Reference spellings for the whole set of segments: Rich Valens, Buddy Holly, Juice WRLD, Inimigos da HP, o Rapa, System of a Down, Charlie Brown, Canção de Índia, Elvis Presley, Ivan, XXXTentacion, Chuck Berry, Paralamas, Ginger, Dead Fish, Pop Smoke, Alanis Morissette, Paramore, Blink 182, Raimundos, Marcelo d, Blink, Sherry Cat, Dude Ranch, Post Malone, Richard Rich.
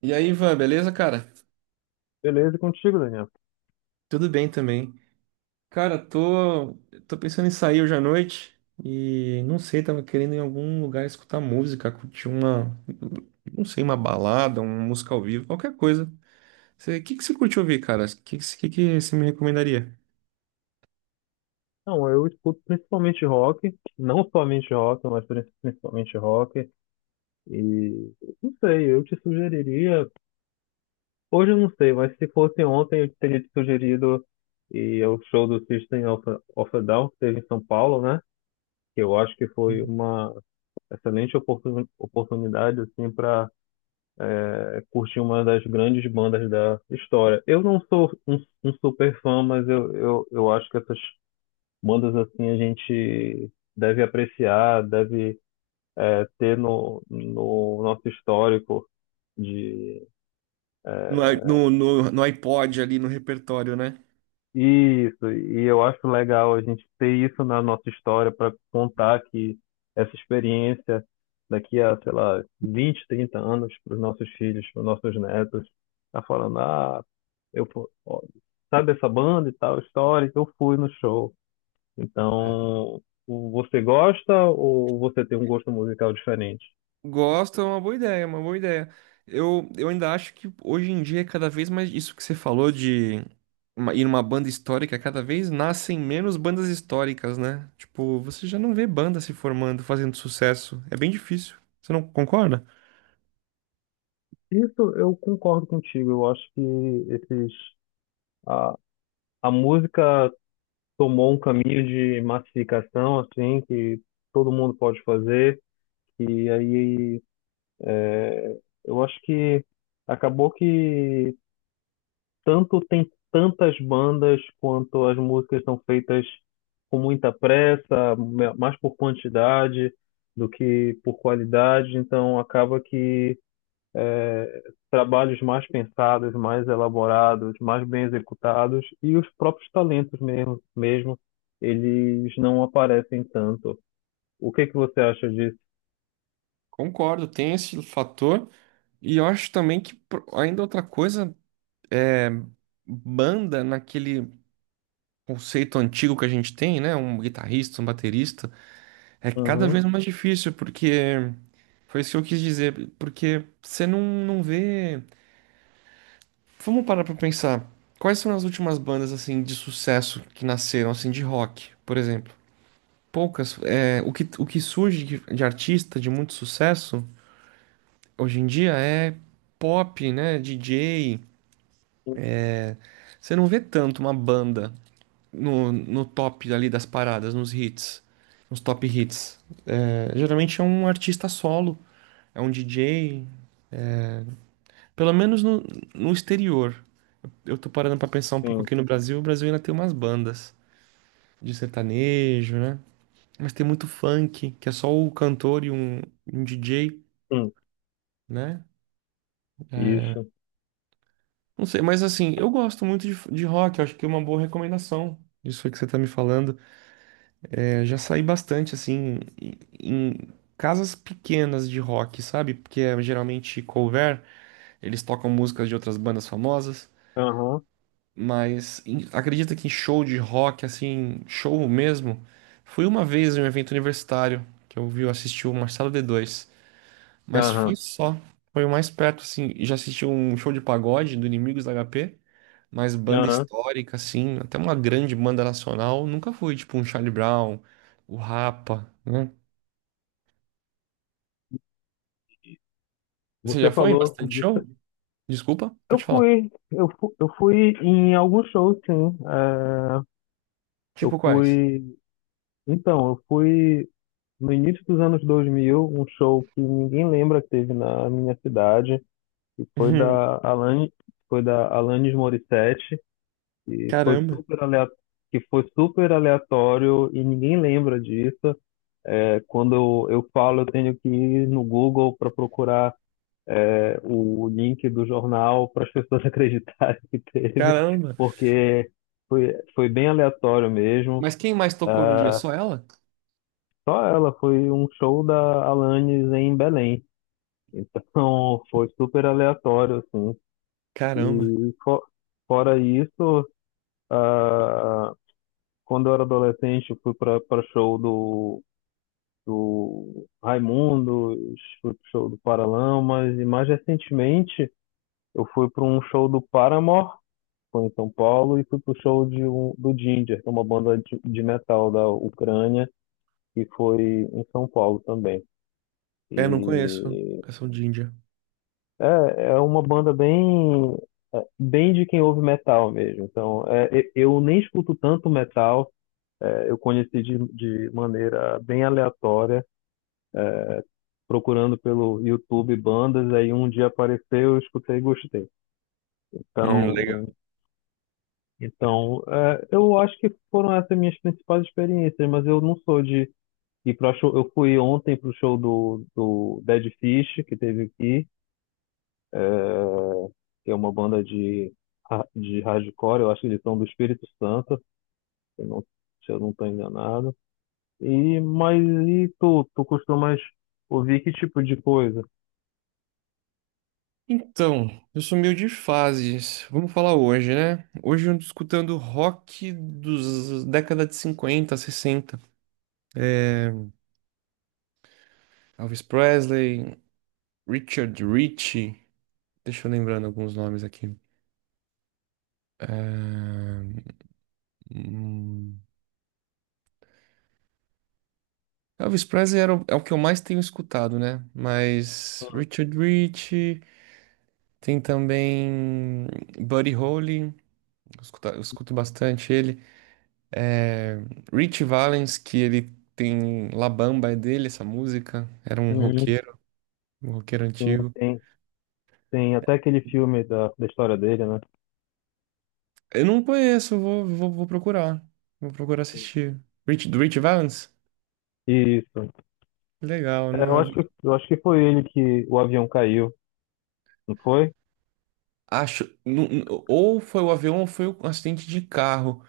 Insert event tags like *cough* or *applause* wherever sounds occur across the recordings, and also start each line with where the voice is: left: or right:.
right: E aí, Ivan, beleza, cara?
left: Beleza e contigo, Daniel?
right: Tudo bem também. Cara, tô pensando em sair hoje à noite e não sei, tava querendo em algum lugar escutar música, curtir uma, não sei, uma balada, uma música ao vivo, qualquer coisa. O que que você curte ouvir, cara? O que você me recomendaria?
left: Não, eu escuto principalmente rock, não somente rock, mas principalmente rock. E não sei, eu te sugeriria. Hoje eu não sei, mas se fosse ontem eu teria te sugerido e é o show do System of a Down, que teve em São Paulo, né? Que eu acho que foi uma excelente oportunidade assim para curtir uma das grandes bandas da história. Eu não sou um super fã, mas eu acho que essas bandas assim a gente deve apreciar, deve ter no nosso histórico de.
right: No, i-
left: é,
right: no, no, no iPod ali, no repertório, né?
left: isso. E eu acho legal a gente ter isso na nossa história para contar que essa experiência daqui a, sei lá, 20, 30 anos para os nossos filhos, para os nossos netos, tá falando, ah, eu, ó, sabe essa banda e tal, histórica, eu fui no show. Então, você gosta ou você tem um gosto musical diferente?
right: Gosto, é uma boa ideia. Eu ainda acho que hoje em dia, é cada vez mais isso que você falou de ir numa banda histórica, cada vez nascem menos bandas históricas, né? Tipo, você já não vê banda se formando, fazendo sucesso. É bem difícil. Você não concorda?
left: Isso eu concordo contigo. Eu acho que esses, a, a música tomou um caminho de massificação, assim, que todo mundo pode fazer. E aí, é, eu acho que acabou que tanto tem tantas bandas quanto as músicas são feitas com muita pressa, mais por quantidade do que por qualidade, então acaba que é, trabalhos mais pensados, mais elaborados, mais bem executados e os próprios talentos mesmo, mesmo eles não aparecem tanto. O que é que você acha disso?
right: Concordo, tem esse fator. E eu acho também que ainda outra coisa, banda naquele conceito antigo que a gente tem, né? Um guitarrista, um baterista, é cada
left: Uhum,
right: vez mais difícil, porque. Foi isso que eu quis dizer, porque você não, não vê. Vamos parar pra pensar. Quais são as últimas bandas assim de sucesso que nasceram assim de rock, por exemplo? Poucas. É, o que surge de artista de muito sucesso hoje em dia é pop, né? DJ. Você não vê tanto uma banda no top ali das paradas, nos hits, nos top hits. É, geralmente é um artista solo, é um DJ, pelo menos no exterior. Eu tô parando pra pensar um pouco
left: sim,
right: aqui no Brasil. O Brasil ainda tem umas bandas de sertanejo, né? Mas tem muito funk, que é só o cantor e um DJ,
left: sim,
right: né? É,
left: isso.
right: não sei, mas assim, eu gosto muito de rock. Eu acho que é uma boa recomendação. Isso aí que você tá me falando. É, já saí bastante, assim, em casas pequenas de rock, sabe? Porque é geralmente cover, eles tocam músicas de outras bandas famosas.
left: Aham,
right: Mas acredita que em show de rock, assim, show mesmo, fui uma vez em um evento universitário que eu vi, eu assisti o Marcelo d dois, mas foi
left: aham,
right: só. Foi o mais perto, assim, já assisti um show de pagode do Inimigos da HP, mas banda
left: aham.
right: histórica, assim, até uma grande banda nacional, nunca fui, tipo um Charlie Brown, o Rapa, né? Você
left: Você
right: já foi em
left: falou
right: bastante
left: de.
right: show? Desculpa, pode falar.
left: Eu fui em alguns shows, sim. É, eu
right: Tipo quais?
left: fui. Então, eu fui no início dos anos 2000, um show que ninguém lembra que teve na minha cidade, que
right: *laughs*
left: Foi da Alanis Morissette, e foi
right: Caramba,
left: super aleatório, que foi super aleatório e ninguém lembra disso. É, quando eu falo, eu tenho que ir no Google para procurar o link do jornal para as pessoas *laughs* acreditarem que teve,
right: caramba.
left: porque foi bem aleatório mesmo.
right: Mas quem mais tocou no dia?
left: Ah,
right: Só ela?
left: só ela foi um show da Alanis em Belém. Então *laughs* foi super aleatório, assim.
right: Caramba.
left: E fora isso, ah, quando eu era adolescente, eu fui para show do Raimundos, fui pro show do Paralamas, e mais recentemente eu fui para um show do Paramore, foi em São Paulo e fui pro show do Ginger, que é uma banda de metal da Ucrânia, e foi em São Paulo também.
right: É, não conheço.
left: E
right: Canção de Índia.
left: é, é uma banda bem bem de quem ouve metal mesmo. Então, eu nem escuto tanto metal, eu conheci de maneira bem aleatória, procurando pelo YouTube bandas, aí um dia apareceu, eu escutei e gostei. Então,
right: Legal.
left: eu acho que foram essas minhas principais experiências, mas eu não sou de. E pra show, eu fui ontem pro show do Dead Fish, que teve aqui, que é uma banda de hardcore, eu acho que eles são do Espírito Santo, se eu não, se eu não tô enganado. E, mas e tu costumas ouvir que tipo de coisa?
right: Então, eu sou meio de fases. Vamos falar hoje, né? Hoje eu ando escutando rock dos décadas de 50, 60. É, Elvis Presley, Richard Rich. Deixa eu lembrando alguns nomes aqui. É, hum, Elvis Presley é o que eu mais tenho escutado, né? Mas Richard Rich, tem também Buddy Holly, eu escuto bastante ele. É, Rich Valens, que ele tem La Bamba, é dele essa música. Era
left: Uhum.
right: um roqueiro
left: Sim,
right: antigo.
left: tem até aquele filme da história dele, né?
right: Eu não conheço, vou procurar. Vou procurar assistir. Rich, do Rich Valens?
left: Isso.
right: Legal, não é-
left: Eu acho que foi ele que o avião caiu, não foi?
right: Acho. Ou foi o avião ou foi um acidente de carro.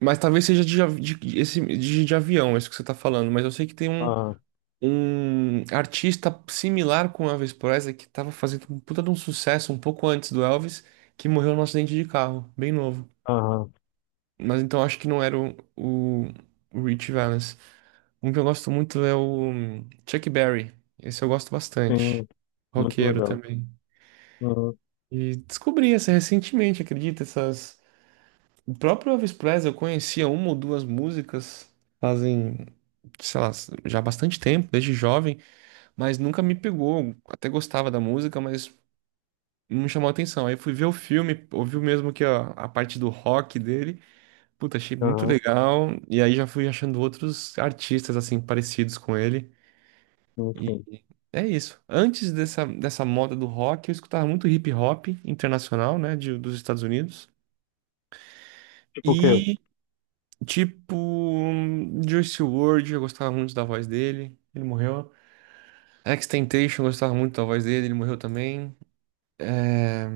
right: Mas talvez seja de, av- de- esse, de avião, é isso que você tá falando. Mas eu sei que tem
left: Ah,
right: um artista similar com o Elvis Presley que tava fazendo um puta de um sucesso um pouco antes do Elvis, que morreu num acidente de carro, bem novo.
left: aham,
right: Mas então acho que não era o Rich Valens. Um que eu gosto muito é o Chuck Berry. Esse eu gosto bastante.
left: sim, muito
right: Roqueiro
left: legal.
right: também.
left: Uhum,
right: E descobri essa recentemente, acredita? Essas... O próprio Elvis Presley eu conhecia uma ou duas músicas fazem, sei lá, já bastante tempo, desde jovem, mas nunca me pegou. Até gostava da música, mas não me chamou a atenção. Aí fui ver o filme, ouvi mesmo que a parte do rock dele. Puta, achei muito
left: aham,
right: legal. E aí já fui achando outros artistas, assim, parecidos com ele.
left: sim,
right: E
left: sim.
right: é isso. Antes dessa moda do rock, eu escutava muito hip hop internacional, né, dos Estados Unidos.
left: Porque eu
right: E, tipo, Juice WRLD, eu gostava muito da voz dele. Ele morreu. XXXTentacion, eu gostava muito da voz dele. Ele morreu também. É,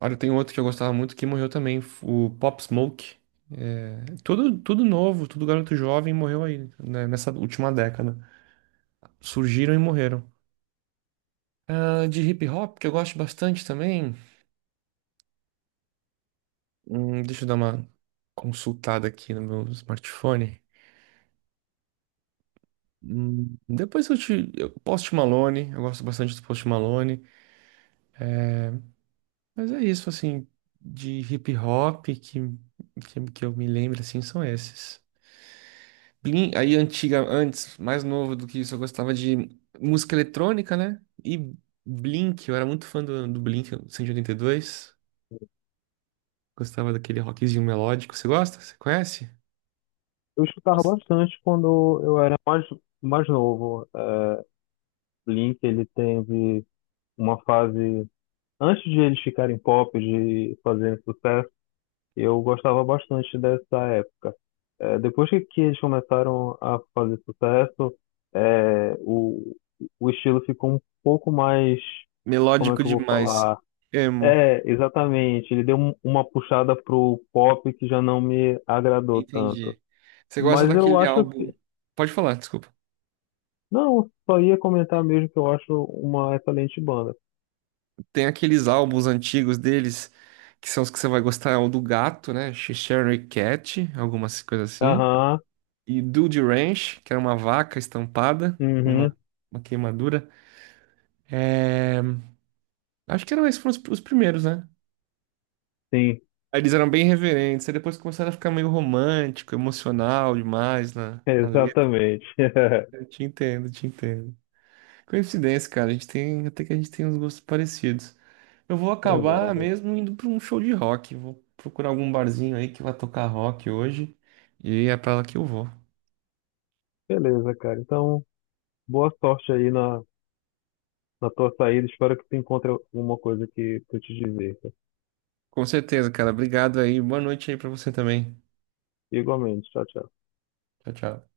right: olha, tem outro que eu gostava muito que morreu também, o Pop Smoke. É, tudo, tudo novo, tudo garoto jovem morreu aí, né, nessa última década. Surgiram e morreram. Ah, de hip hop, que eu gosto bastante também. Hum, deixa eu dar uma consultada aqui no meu smartphone. Depois eu te. Eu, Post Malone, eu gosto bastante do Post Malone. Mas é isso, assim, de hip hop que eu me lembro, assim, são esses. Aí antiga, antes, mais novo do que isso, eu gostava de música eletrônica, né? E Blink, eu era muito fã do Blink 182. Gostava daquele rockzinho melódico. Você gosta? Você conhece?
left: escutava
right: Nossa.
left: bastante quando eu era mais novo. É, Blink, ele teve uma fase, antes de eles ficarem pop, de fazerem sucesso, eu gostava bastante dessa época. É, depois que eles começaram a fazer sucesso, é, o, o estilo ficou um pouco mais, como é
right: Melódico
left: que eu vou
right: demais.
left: falar?
right: Emo.
left: É, exatamente. Ele deu uma puxada pro pop que já não me agradou tanto.
right: Entendi. Você gosta
left: Mas eu
right: daquele
left: acho
right: álbum?
left: que.
right: Pode falar, desculpa.
left: Não, só ia comentar mesmo que eu acho uma excelente banda.
right: Tem aqueles álbuns antigos deles, que são os que você vai gostar, é o do gato, né? Sherry Cat, algumas coisas assim.
left: Aham,
right: E Dude Ranch, que era uma vaca estampada com
left: uhum,
right: uma queimadura. É, acho que eram esses foram os primeiros, né?
left: sim,
right: Aí eles eram bem reverentes, aí depois começaram a ficar meio romântico, emocional demais
left: *laughs*
right: na letra.
left: exatamente. *laughs*
right: Te entendo. Coincidência, cara, até que a gente tem uns gostos parecidos. Eu vou acabar
left: Verdade.
right: mesmo indo para um show de rock. Vou procurar algum barzinho aí que vai tocar rock hoje. E é pra lá que eu vou.
left: Beleza, cara. Então, boa sorte aí na tua saída. Espero que tu encontre alguma coisa que eu te dizer.
right: Com certeza, cara. Obrigado aí. Boa noite aí pra você também.
left: Igualmente. Tchau, tchau.
right: Tchau, tchau.